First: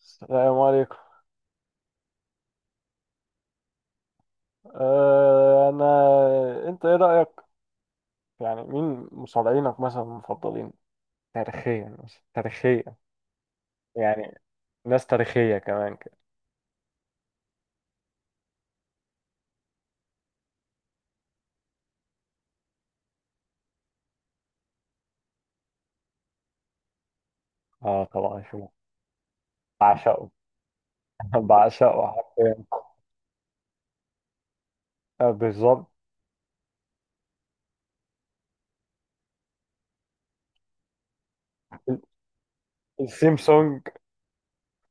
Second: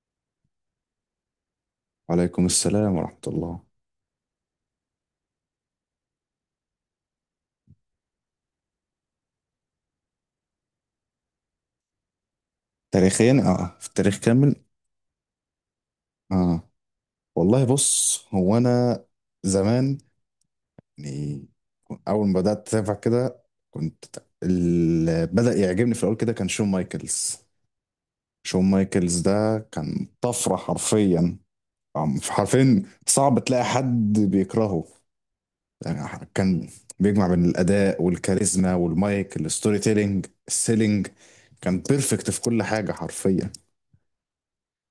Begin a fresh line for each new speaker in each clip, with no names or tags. السلام عليكم.
وعليكم السلام ورحمة الله.
أه انا انت ايه رأيك؟ يعني مين مصارعينك مثلا المفضلين تاريخيا؟ مثلا تاريخيا،
تاريخيا في التاريخ
يعني
كامل.
ناس تاريخية كمان كده.
اه، والله بص، هو انا زمان يعني اول ما بدأت اتابع كده كنت، اللي بدأ يعجبني في الاول كده كان شون مايكلز.
اه، طبعا
شون مايكلز ده كان
بعشقه.
طفرة حرفيا.
بعشقه حرفيا.
حرفيا صعب تلاقي حد بيكرهه،
آه، بالظبط.
يعني كان بيجمع بين الأداء والكاريزما والمايك الستوري تيلينج السيلينج، كان
ال-
بيرفكت في كل حاجة حرفيا.
السيمسونج.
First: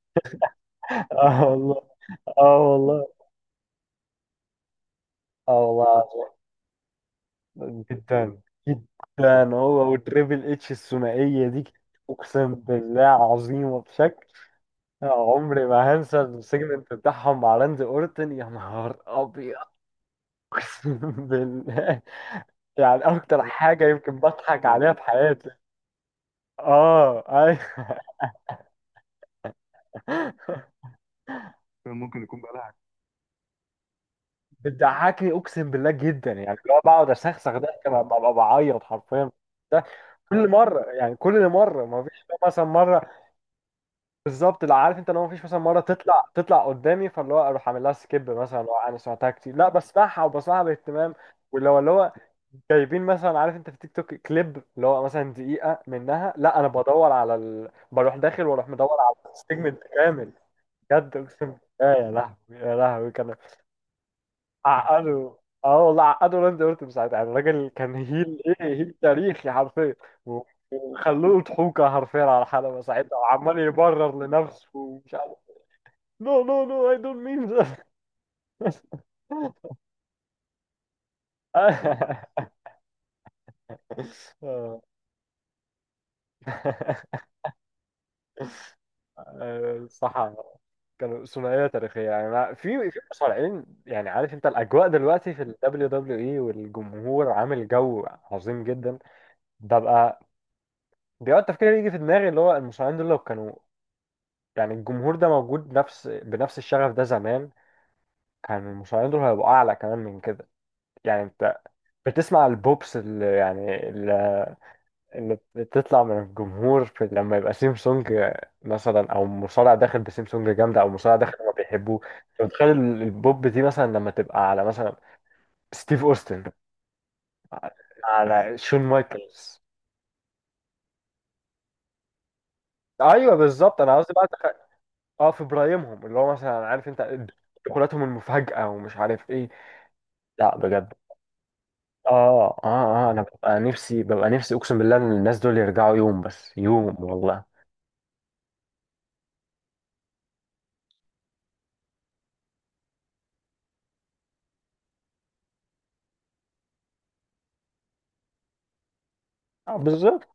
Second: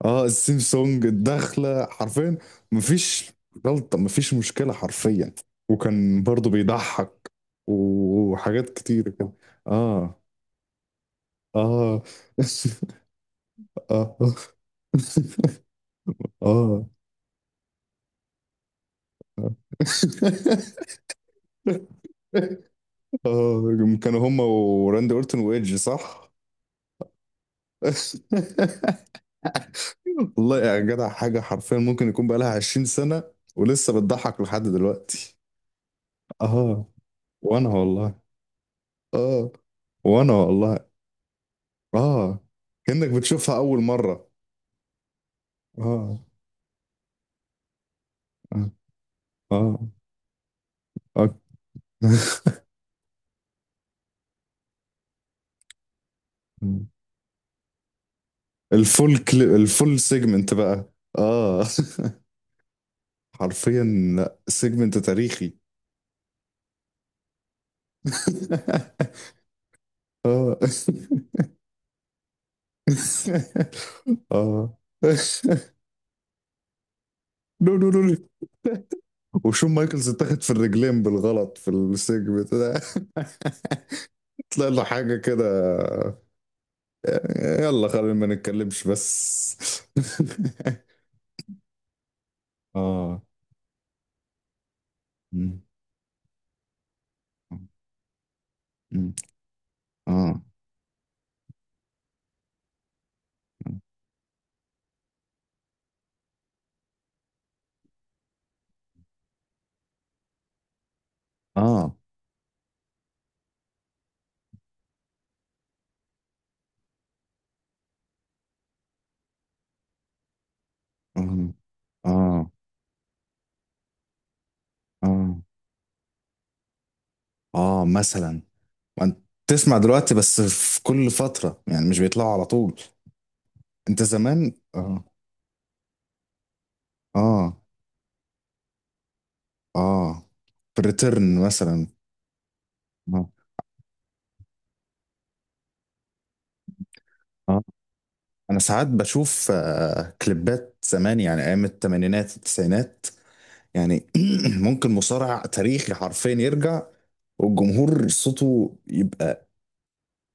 اه السيم سونج
اه والله،
الدخلة حرفيا.
اه والله،
مفيش غلطة، مفيش مشكلة حرفيا.
اه
وكان
والله
برضو بيضحك
العظيم. جدا
وحاجات كتير كده.
جدا، هو
اه.
والتريبل اتش الثنائية دي.
اه.
اقسم بالله عظيمة
اه.
بشكل، عمري ما هنسى
اه.
السيجمنت بتاعهم مع راندي اورتن. يا نهار ابيض، اقسم بالله، يعني اكتر حاجه
اه،
يمكن
كانوا هما
بضحك عليها في
وراندي اورتون
حياتي.
وايدج، صح؟
اه، ايوه.
والله يا جدع، حاجة حرفيا
كان
ممكن
ممكن
يكون
يكون
بقالها
بقى،
20 سنة ولسه بتضحك لحد
بتضحكني
دلوقتي.
اقسم بالله جدا، يعني اللي هو
اه،
بقعد اسخسخ
وانا
ده كما
والله.
ببقى بعيط حرفيا.
اه،
ده
وانا
كل مره،
والله.
يعني كل مره ما فيش
اه،
مثلا
كأنك
مره.
بتشوفها أول مرة.
بالظبط، لا عارف انت، لو مفيش مثلا مره
اه.
تطلع قدامي فاللي هو اروح اعمل لها سكيب، مثلا
اه.
لو انا سمعتها كتير، لا
اه,
بسمعها وبسمعها باهتمام.
آه.
واللي هو جايبين مثلا، عارف انت في تيك توك كليب اللي هو مثلا دقيقه منها، لا انا بدور على بروح داخل واروح مدور
الفول
على السيجمنت
الفول
كامل.
سيجمنت بقى.
بجد اقسم
اه.
بالله، يا لهوي يا لهوي كان
حرفيا، لا سيجمنت
عقده.
تاريخي.
اه والله، عقده راندي اورتون ساعتها، يعني الراجل كان هيل، ايه هيل تاريخي حرفيا.
اه.
وخلوه ضحوكه حرفيا على الحلبه ساعتها، وعمال يبرر لنفسه
اه.
ومش عارف. No, no, no, I don't mean
نو
that.
نو نو. وشون مايكلز اتاخد في الرجلين بالغلط في السيجمنت ده. طلع
آه.
له حاجة كده. يلا خلينا ما نتكلمش بس.
آه، صح. كانوا ثنائية تاريخية، يعني في
اه.
مصارعين، يعني عارف انت الأجواء دلوقتي في ال WWE والجمهور عامل جو عظيم جدا.
مم.
ببقى
اه.
بيقعد تفكير يجي في دماغي، اللي هو المصارعين دول لو كانوا، يعني الجمهور ده موجود نفس بنفس الشغف ده زمان، كان المصارعين دول هيبقوا أعلى كمان من كده. يعني انت
اه.
بتسمع البوبس اللي يعني ان بتطلع من الجمهور في لما يبقى سيمسونج مثلا، او مصارع داخل بسيمسونج جامده، او مصارع داخل ما
مم.
بيحبوه. انت
اه.
متخيل البوب دي مثلا لما تبقى على مثلا
اه.
ستيف اوستن،
اه مثلا.
على شون
ما انت
مايكلز.
تسمع دلوقتي بس في كل فترة، يعني مش بيطلعوا على طول.
ايوه بالظبط، انا
انت
قصدي بقى
زمان اه.
اه في برايمهم، اللي هو مثلا عارف انت
اه.
دخولاتهم المفاجاه ومش عارف ايه.
اه.
لا
في
بجد.
الريتيرن مثلا.
اه اه انا
اه.
ببقى نفسي اقسم بالله ان الناس دول يرجعوا يوم، بس يوم والله.
اه. انا ساعات بشوف آه كليبات زمان، يعني ايام الثمانينات التسعينات، يعني ممكن مصارع تاريخي حرفيا يرجع والجمهور صوته يبقى
اه بالظبط.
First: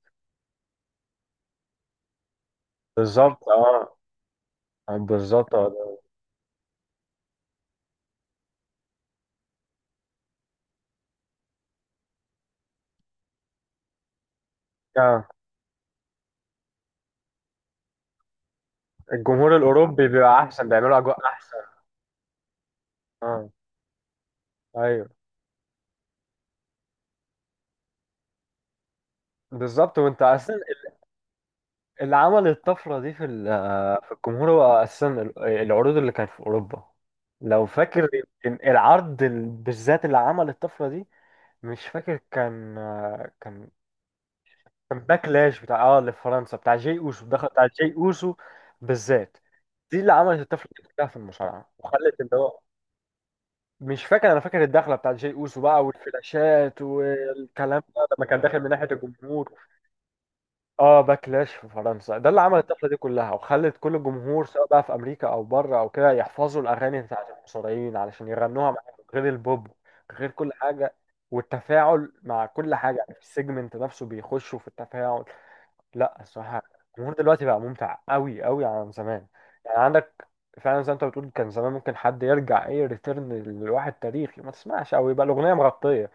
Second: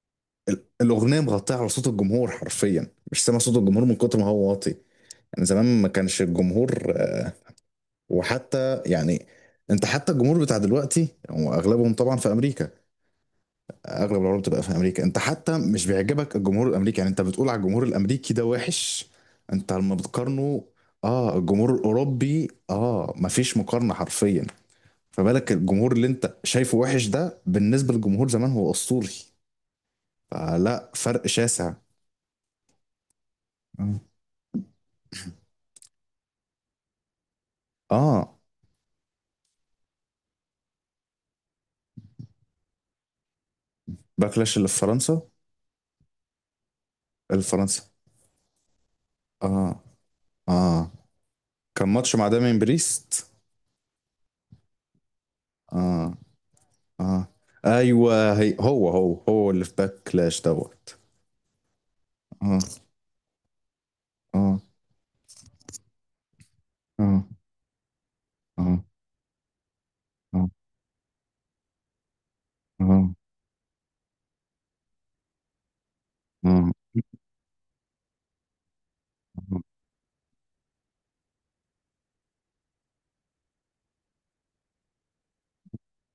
ال- الاغنيه مغطيه على صوت الجمهور حرفيا، مش سامع
بالظبط،
صوت الجمهور
اه.
من كتر ما هو واطي.
آه،
يعني
بالظبط.
زمان ما كانش الجمهور، وحتى يعني انت حتى الجمهور بتاع دلوقتي واغلبهم طبعا في امريكا، اغلب العروض بتبقى في امريكا، انت
اه
حتى مش بيعجبك الجمهور الامريكي، يعني انت بتقول على الجمهور الامريكي ده وحش.
الجمهور
انت لما
الاوروبي بيبقى
بتقارنه،
احسن، بيعملوا اجواء
اه
احسن.
الجمهور الاوروبي اه
اه،
مفيش مقارنه حرفيا.
ايوه.
فبالك الجمهور اللي انت شايفه وحش ده بالنسبه للجمهور زمان هو اسطوري.
بالظبط، وانت اصلا
فلا فرق شاسع.
اللي عمل الطفره دي في
اه.
في الجمهور، هو اصلا العروض اللي كانت في اوروبا. لو فاكر
آه.
يمكن العرض بالذات اللي عمل الطفره دي، مش فاكر كان، كان
باكلاش اللي في
كان
فرنسا.
باكلاش بتاع، اه اللي في فرنسا، بتاع جي اوسو،
اللي
الدخل
في
بتاع
فرنسا.
جي اوسو بالذات،
اه.
دي اللي عملت الطفره دي
اه
كلها في المصارعه،
كان ماتش
وخلت
مع
اللي
دامين
هو
بريست.
مش فاكر. انا فاكر الدخله بتاعت جاي اوسو بقى،
اه.
والفلاشات
اه.
والكلام ده لما
ايوه.
كان
هي
داخل من ناحيه
هو هو هو
الجمهور.
اللي في باكلاش دوت.
اه، باكلاش في فرنسا ده اللي عمل
اه.
الطفره دي كلها، وخلت كل الجمهور
اه.
سواء بقى في امريكا او بره او كده، يحفظوا الاغاني
اه.
بتاعت المصارعين علشان يغنوها
اه.
معاهم، غير البوب، غير
اه.
كل حاجه، والتفاعل مع كل حاجه.
اه.
يعني في السيجمنت نفسه بيخشوا في التفاعل. لا الصراحه،
اه.
الجمهور دلوقتي بقى ممتع قوي قوي عن زمان. يعني عندك، فعلا زي ما انت بتقول، كان زمان ممكن حد يرجع، ايه ريتيرن لواحد تاريخي، ما تسمعش او يبقى الاغنيه مغطيه.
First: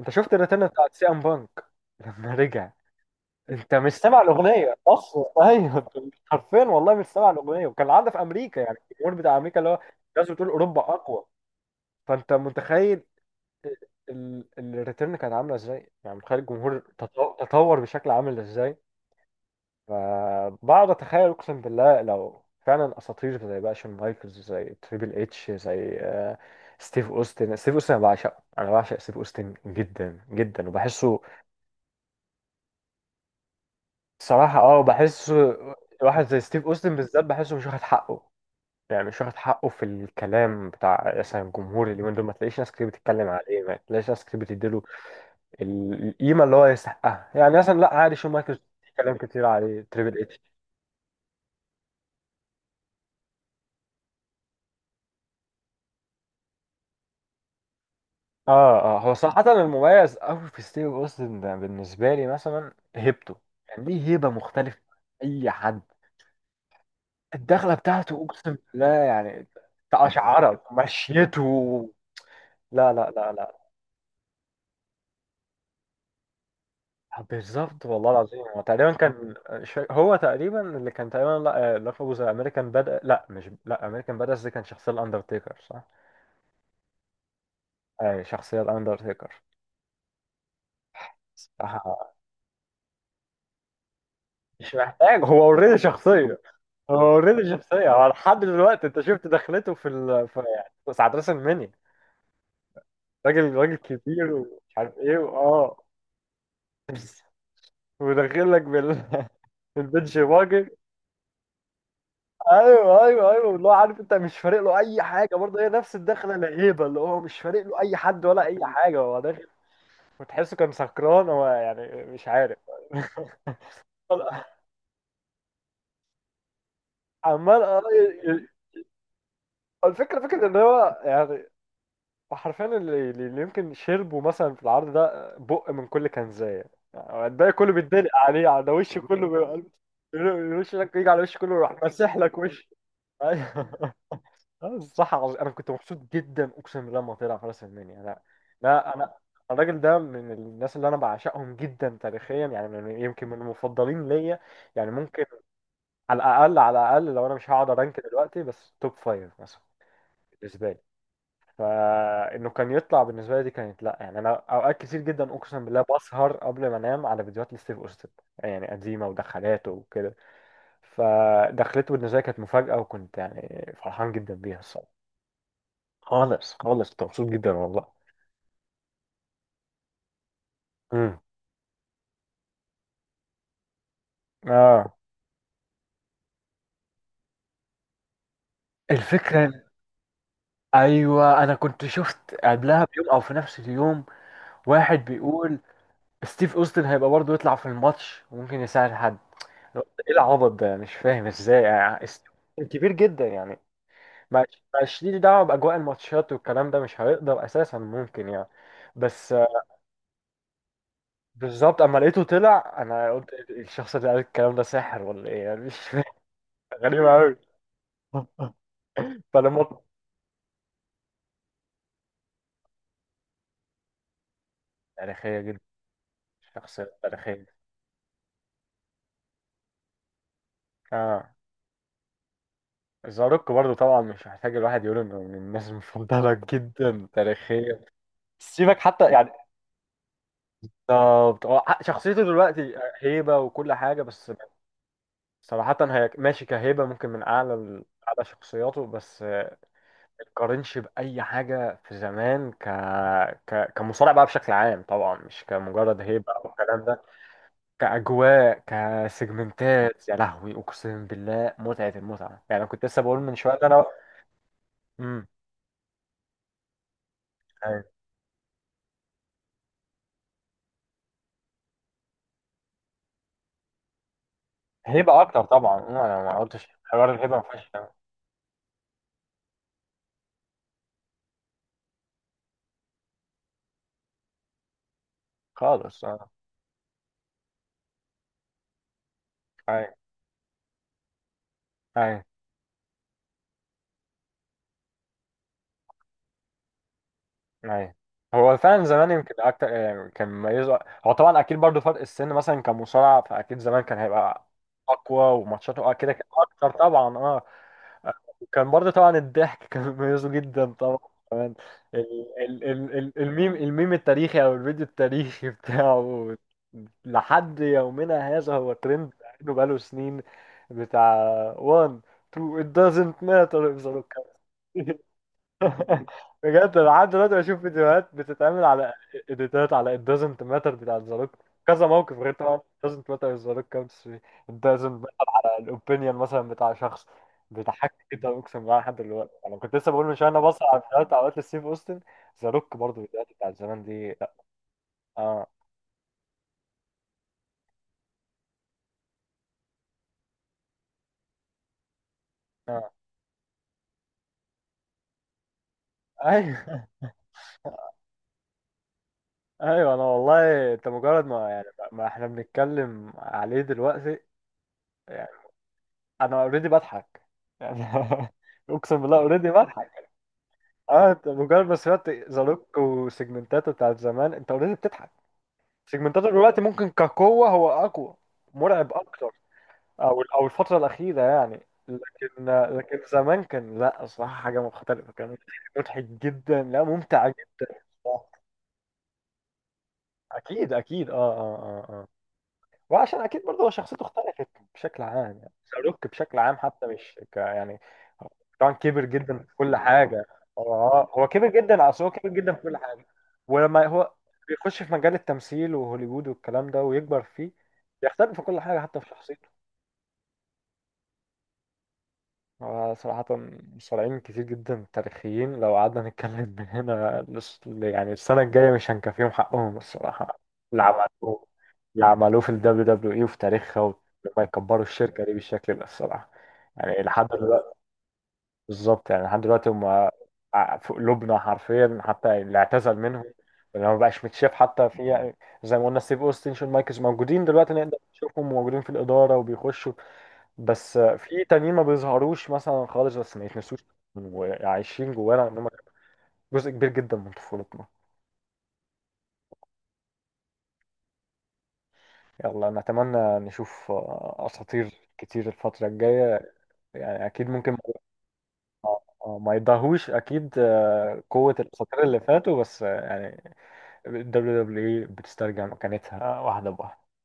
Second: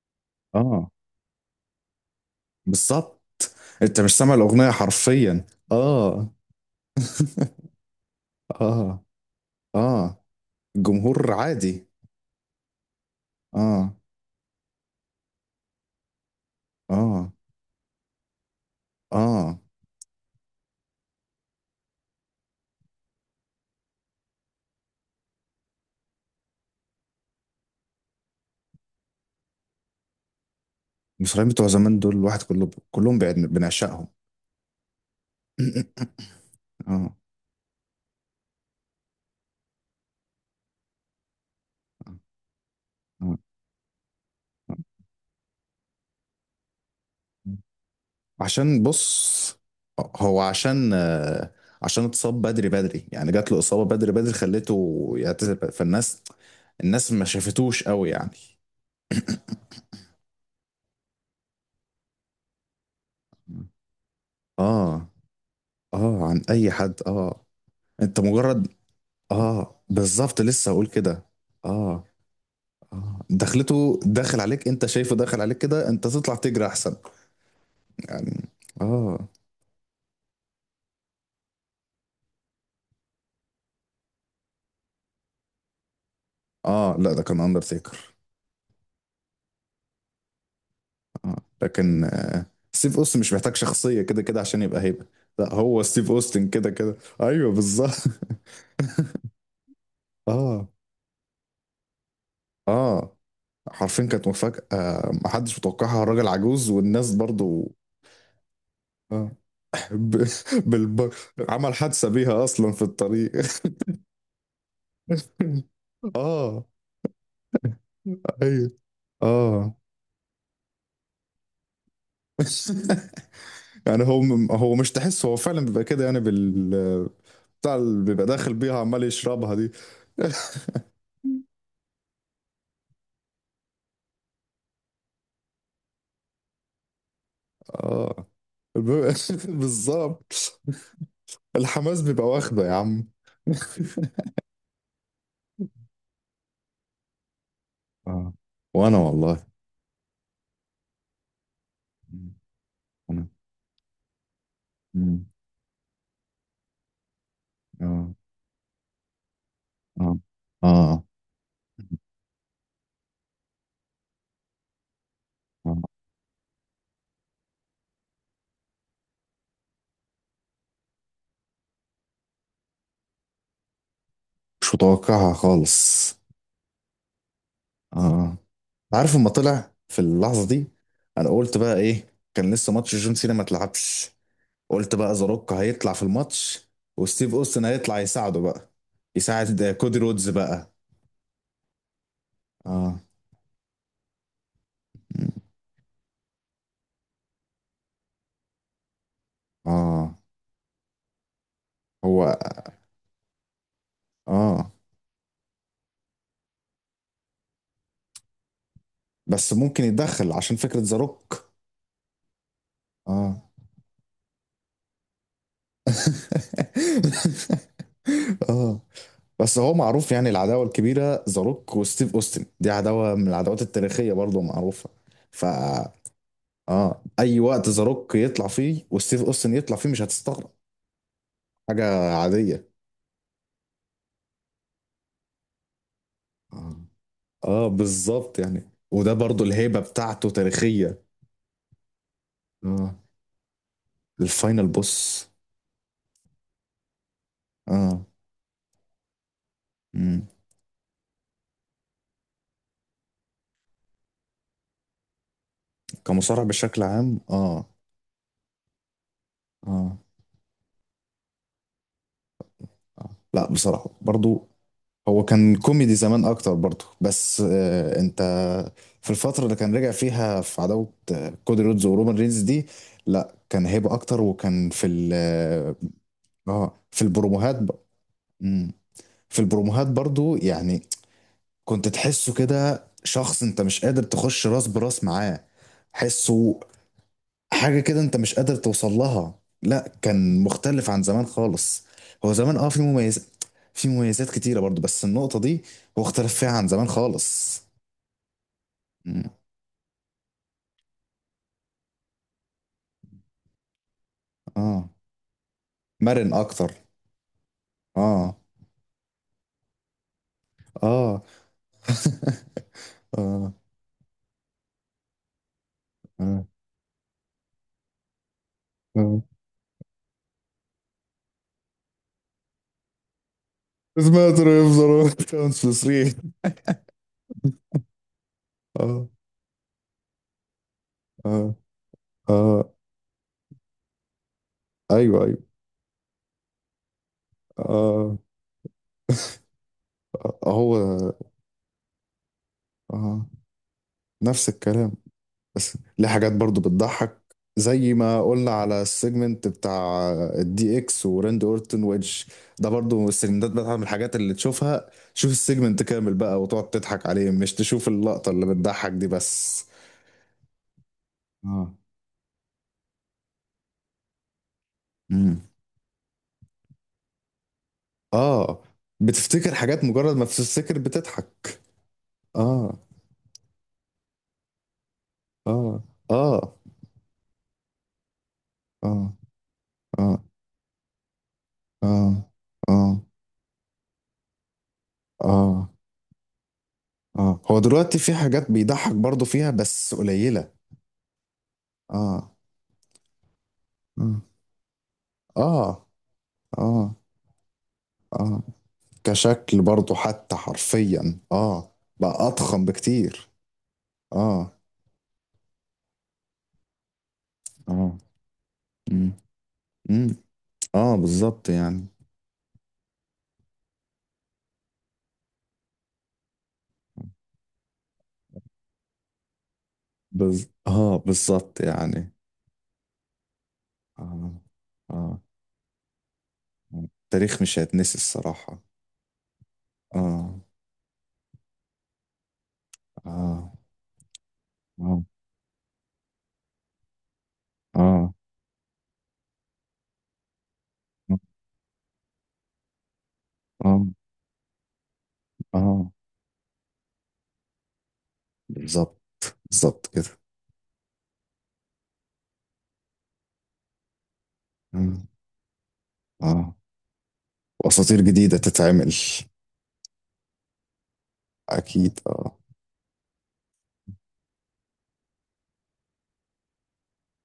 انت شفت
اه.
الريتيرن
آه،
بتاعت سي ام بانك؟ لما رجع
بالظبط.
انت مش
انت مش
سامع
سامع الاغنيه
الاغنيه اصلا.
حرفيا.
ايوه أنت
اه.
حرفيا والله مش سامع الاغنيه، وكان العادة في امريكا، يعني
اه.
الجمهور بتاع امريكا اللي هو
اه.
الناس بتقول اوروبا اقوى.
الجمهور عادي.
فانت متخيل ال-
اه.
ال- الريتيرن كانت عامله ازاي؟ يعني متخيل الجمهور
اه.
تطور بشكل عامل ازاي.
اه.
فبقعد اتخيل اقسم بالله، لو فعلا اساطير زي بقى شون مايكلز، زي تريبل اتش، زي ستيف اوستن. انا بعشقه، انا بعشق ستيف اوستن جدا جدا، وبحسه
المصريين بتوع زمان دول الواحد كله، كلهم بنعشقهم.
صراحة. اه، بحسه. واحد زي ستيف اوستن
اه.
بالذات بحسه مش واخد حقه، يعني مش واخد حقه في الكلام بتاع مثلا الجمهور اليومين دول. ما تلاقيش ناس كتير بتتكلم
اه.
عليه، ما تلاقيش ناس كتير بتديله القيمة اللي هو يستحقها.
آه.
يعني مثلا لا عادي، شون مايكلز
عشان
بيتكلم كتير
بص،
عليه، تريبل.
هو عشان آه، عشان اتصاب بدري بدري، يعني جات له إصابة بدري بدري خلته يعتزل، فالناس الناس ما شافتوش قوي يعني.
اه هو صراحة المميز أوي في ستيف أوستن ده بالنسبة لي مثلا هيبته.
مم.
يعني ليه هيبة مختلفة
اه.
عن أي حد.
اه عن اي حد اه.
الدخلة
انت
بتاعته أقسم
مجرد،
بالله يعني
اه بالظبط
تقشعرك
لسه هقول كده.
مشيته.
اه.
لا لا
اه
لا لا
دخلته داخل عليك، انت شايفه داخل عليك كده، انت تطلع تجري احسن.
آه، بالظبط والله العظيم.
يعني
هو تقريبا
اه.
كان، هو تقريبا اللي كان تقريبا، لا لقبه زي أمريكان بدأ، لا مش، لا أمريكان بدأ دي كان شخصية الأندرتيكر صح؟
اه. لا ده كان اندرتيكر.
أي شخصية الأندرتيكر،
آه.
صح.
لكن ستيف اوستن مش محتاج شخصية كده كده عشان
مش
يبقى هيبة.
محتاج، هو
لا
اوريدي
هو ستيف
شخصية.
اوستن كده كده،
هو اوريدي
ايوه بالظبط.
شخصية، هو لحد دلوقتي انت شفت دخلته في ال في
اه.
يعني ساعة راس المنيا؟
اه.
راجل، راجل
حرفيا كانت
كبير ومش
مفاجأة،
عارف ايه،
محدش
واه.
متوقعها، الراجل عجوز، والناس برضو
وداخل لك بال
اه.
بالبنش
ب...
باجي.
بالب... عمل حادثة بيها اصلا في
ايوه ايوه
الطريق.
ايوه، اللي هو عارف انت مش فارق له اي حاجة برضه، هي نفس الدخلة،
اه.
الهيبة اللي هو مش فارق له اي حد ولا اي
ايوه.
حاجة، هو داخل.
اه.
وتحسه كان سكران هو، يعني مش عارف.
يعني هو، هو مش تحس، هو فعلا بيبقى كده يعني بال
عمال،
بتاع اللي بيبقى داخل بيها عمال يشربها دي.
الفكرة فكرة ان هو يعني، وحرفيا اللي يمكن شربوا مثلا في العرض ده، آه، بق من كل كنزاية، يعني الباقي كله بيتدلق
اه.
عليه، على وش
ب-
كله بيبقى،
بالظبط.
الوش لك يجي على وش كله، يروح
الحماس
ماسح
بيبقى
لك
واخده
وش.
يا عم.
ايوه. الصح عظيم، انا كنت مبسوط جدا اقسم بالله لما طلع فارس المنيا. لا،
اه،
لا
وانا
انا
والله.
الراجل ده من الناس اللي انا بعشقهم جدا
مم.
تاريخيا، يعني من يمكن
انا.
من المفضلين ليا. يعني ممكن،
مم.
على الاقل، لو انا مش هقعد ارانك
اه.
دلوقتي، بس توب فايف مثلا
اه.
بالنسبه لي،
اه.
فانه كان يطلع بالنسبه لي دي كانت، لا يعني انا اوقات كتير جدا اقسم
آه.
بالله بسهر قبل ما انام على فيديوهات لستيف اوستن، يعني قديمه ودخلاته وكده. فدخلته بالنسبه لي كانت مفاجاه، وكنت يعني فرحان جدا بيها
مش
الصراحه.
متوقعها خالص.
خالص، خالص كنت مبسوط جدا والله.
اه. عارف لما طلع في اللحظه دي،
امم
انا قلت بقى ايه، كان لسه ماتش جون سينا ما اتلعبش. قلت
اه،
بقى ذا روك هيطلع في الماتش، وستيف اوستن هيطلع يساعده بقى،
الفكره
يساعد كودي رودز بقى.
ايوه انا كنت شفت قبلها
اه.
بيوم او في نفس اليوم واحد بيقول ستيف اوستن هيبقى برضه يطلع في الماتش وممكن يساعد حد. أنا قلت ايه
اه.
العبط ده؟ مش فاهم ازاي، يعني ستيف
هو
أوستن كبير جدا يعني، مش
اه.
مش ليه دعوه باجواء الماتشات والكلام ده، مش هيقدر اساسا ممكن يعني. بس
بس ممكن يتدخل عشان فكرة ذا روك.
بالظبط، اما لقيته طلع انا قلت
اه.
الشخص اللي قال الكلام ده ساحر ولا ايه، يعني مش فاهم. غريبه قوي.
اه. بس هو
فلما،
معروف، يعني العداوة الكبيرة ذا روك وستيف اوستن دي عداوة من العداوات التاريخية برضه معروفة.
تاريخيه
ف
جدا، شخصيه
اه، اي
تاريخيه.
وقت ذا روك يطلع فيه وستيف اوستن يطلع فيه مش هتستغرب،
اه،
حاجة عادية.
زاروك برضو طبعا مش محتاج الواحد يقول انه من الناس المفضله
اه.
جدا
اه
تاريخيا.
بالظبط يعني،
سيبك حتى
وده
يعني،
برضه الهيبة بتاعته تاريخية.
بالظبط هو شخصيته دلوقتي
اه
هيبه وكل حاجه، بس
الفاينل بوس.
صراحه هي ماشي كهيبه، ممكن من اعلى
اه.
اعلى شخصياته، بس
مم.
تقارنش بأي حاجة في زمان كمصارع بقى بشكل عام طبعا، مش كمجرد هيبة
كمصارع
أو
بشكل
الكلام ده.
عام اه.
كأجواء،
اه.
كسيجمنتات، يا لهوي أقسم بالله متعة المتعة. يعني أنا كنت لسه
آه.
بقول من
لا
شوية ده أنا.
بصراحة برضو هو
امم
كان كوميدي زمان اكتر برضه، بس
أيوة.
آه، انت في الفتره اللي كان رجع فيها في عداوه آه كودي رودز ورومان رينز دي لا كان هيبه اكتر. وكان في ال
هيبة أكتر
اه،
طبعا، أه، أنا ما قلتش
آه، في
حوار الهيبة، ما
البروموهات
فيهاش كلام
مم. في البروموهات برضه يعني كنت تحسه كده شخص انت مش قادر تخش راس براس معاه،
خالص. أه،
حسه حاجة كده انت مش قادر توصل لها. لا
أيوة،
كان مختلف عن زمان خالص.
أيوة.
هو زمان اه في مميزات، في مميزات كتيرة برضو، بس النقطة دي هو اختلف فيها عن زمان خالص.
أيوة هو فعلا زمان
مم.
يمكن أكتر يعني كان مميزه. هو طبعا أكيد برضو فرق السن مثلا كمصارع، فأكيد زمان كان هيبقى
اه.
أقوى. وماتشاته أه كده كانت
مرن
أكتر
اكتر.
طبعا، أه.
اه.
كان برضه طبعا الضحك كان مميزه جدا طبعا
اه.
كمان. ال ال ال ال
اه.
الميم، التاريخي او الفيديو التاريخي بتاعه
اه.
لحد يومنا هذا هو ترند
اه
بقاله سنين. بتاع 1 2 it doesn't matter if the look.
سمعت ريف زراعة كانت في سرير.
بجد انا لحد دلوقتي بشوف فيديوهات بتتعمل على
اه.
اديتات على it doesn't matter بتاعت ذا روك،
اه.
كذا موقف، غير طبعا
اه.
it doesn't matter is the rock counts free. it doesn't
ايوه
matter
ايوه.
على الاوبينيون مثلا بتاع شخص. بيضحكني
اه.
جدا اقسم بالله لحد دلوقتي. انا كنت لسه بقول من شويه انا
آه،
بص
هو
على فيديوهات اوقات لستيف اوستن. ذا روك برضه
اه
الفيديوهات بتاعت زمان دي، لا.
نفس الكلام،
اه
بس ليه حاجات برضو بتضحك، زي ما قلنا على السيجمنت بتاع الدي اكس وراند اورتون ويدج، ده
اه
برضو السيجمنتات بتاعت من الحاجات اللي تشوفها، شوف السيجمنت كامل بقى وتقعد
ايوه.
تضحك عليه، مش تشوف اللقطة اللي بتضحك دي بس.
ايوه انا والله انت مجرد ما يعني،
اه.
ما احنا بنتكلم عليه دلوقتي يعني،
مم.
انا اوريدي بضحك يعني.
اه.
اقسم بالله اوريدي
بتفتكر حاجات،
بضحك.
مجرد ما بتفتكر
اه، انت
بتضحك.
مجرد ما سمعت ذا
اه.
روك وسيجمنتاته بتاعت زمان، انت اوريدي بتضحك.
اه.
سيجمنتاته
اه.
دلوقتي ممكن كقوة هو اقوى، مرعب
اه.
اكتر، او
اه.
او الفترة الأخيرة يعني،
اه.
لكن، لكن
اه.
زمان كان لا صراحة حاجة مختلفة، كان
اه.
مضحك جدا، لا ممتع
اه. هو
جدا.
دلوقتي في حاجات بيضحك برضو فيها بس قليلة.
اكيد اكيد، اه آه.
اه.
وعشان اكيد برضه هو شخصيته
اه.
اختلفت بشكل عام، يعني
اه.
شاروك بشكل عام حتى
اه.
مش ك يعني،
اه.
طبعا كبر جدا في
كشكل
كل
برضو
حاجه.
حتى
اه،
حرفيا
هو كبر
اه
جدا، اصل هو
بقى
كبر جدا في
اضخم
كل حاجه،
بكتير.
ولما هو
اه.
بيخش في مجال التمثيل وهوليوود والكلام ده ويكبر فيه،
اه.
بيختلف في كل حاجه حتى في
امم.
شخصيته.
امم. اه بالظبط يعني.
هو صراحة مصارعين كتير جدا تاريخيين، لو قعدنا نتكلم من هنا يعني السنة الجاية مش هنكفيهم حقهم الصراحة. اللي
اه
عملوه،
بالظبط يعني.
في ال WWE وفي تاريخها، ولما
اه.
يكبروا
اه.
الشركة دي بالشكل ده الصراحة.
آه.
يعني لحد
التاريخ مش
دلوقتي،
هيتنسي الصراحة.
بالظبط يعني لحد دلوقتي هم
اه.
في قلوبنا حرفيا. حتى اللي اعتزل منهم،
اه.
اللي ما بقاش متشاف، حتى
اه.
في زي ما قلنا ستيف اوستن، شون مايكلز موجودين دلوقتي، نقدر
اه.
نشوفهم موجودين في الإدارة وبيخشوا. بس
اه.
في تانيين ما بيظهروش مثلا خالص، بس ما يتنسوش،
اه.
وعايشين جوانا ان هم
آه.
جزء كبير جدا من طفولتنا.
بالظبط. بالظبط كده.
يلا نتمنى نشوف اساطير
آه.
كتير الفترة الجاية.
اه
يعني اكيد ممكن ما،
واساطير جديدة تتعمل.
ما يضاهوش اكيد قوة
اكيد
الاساطير اللي
اه
فاتوا، بس يعني ال WWE بتسترجع مكانتها واحدة بواحدة.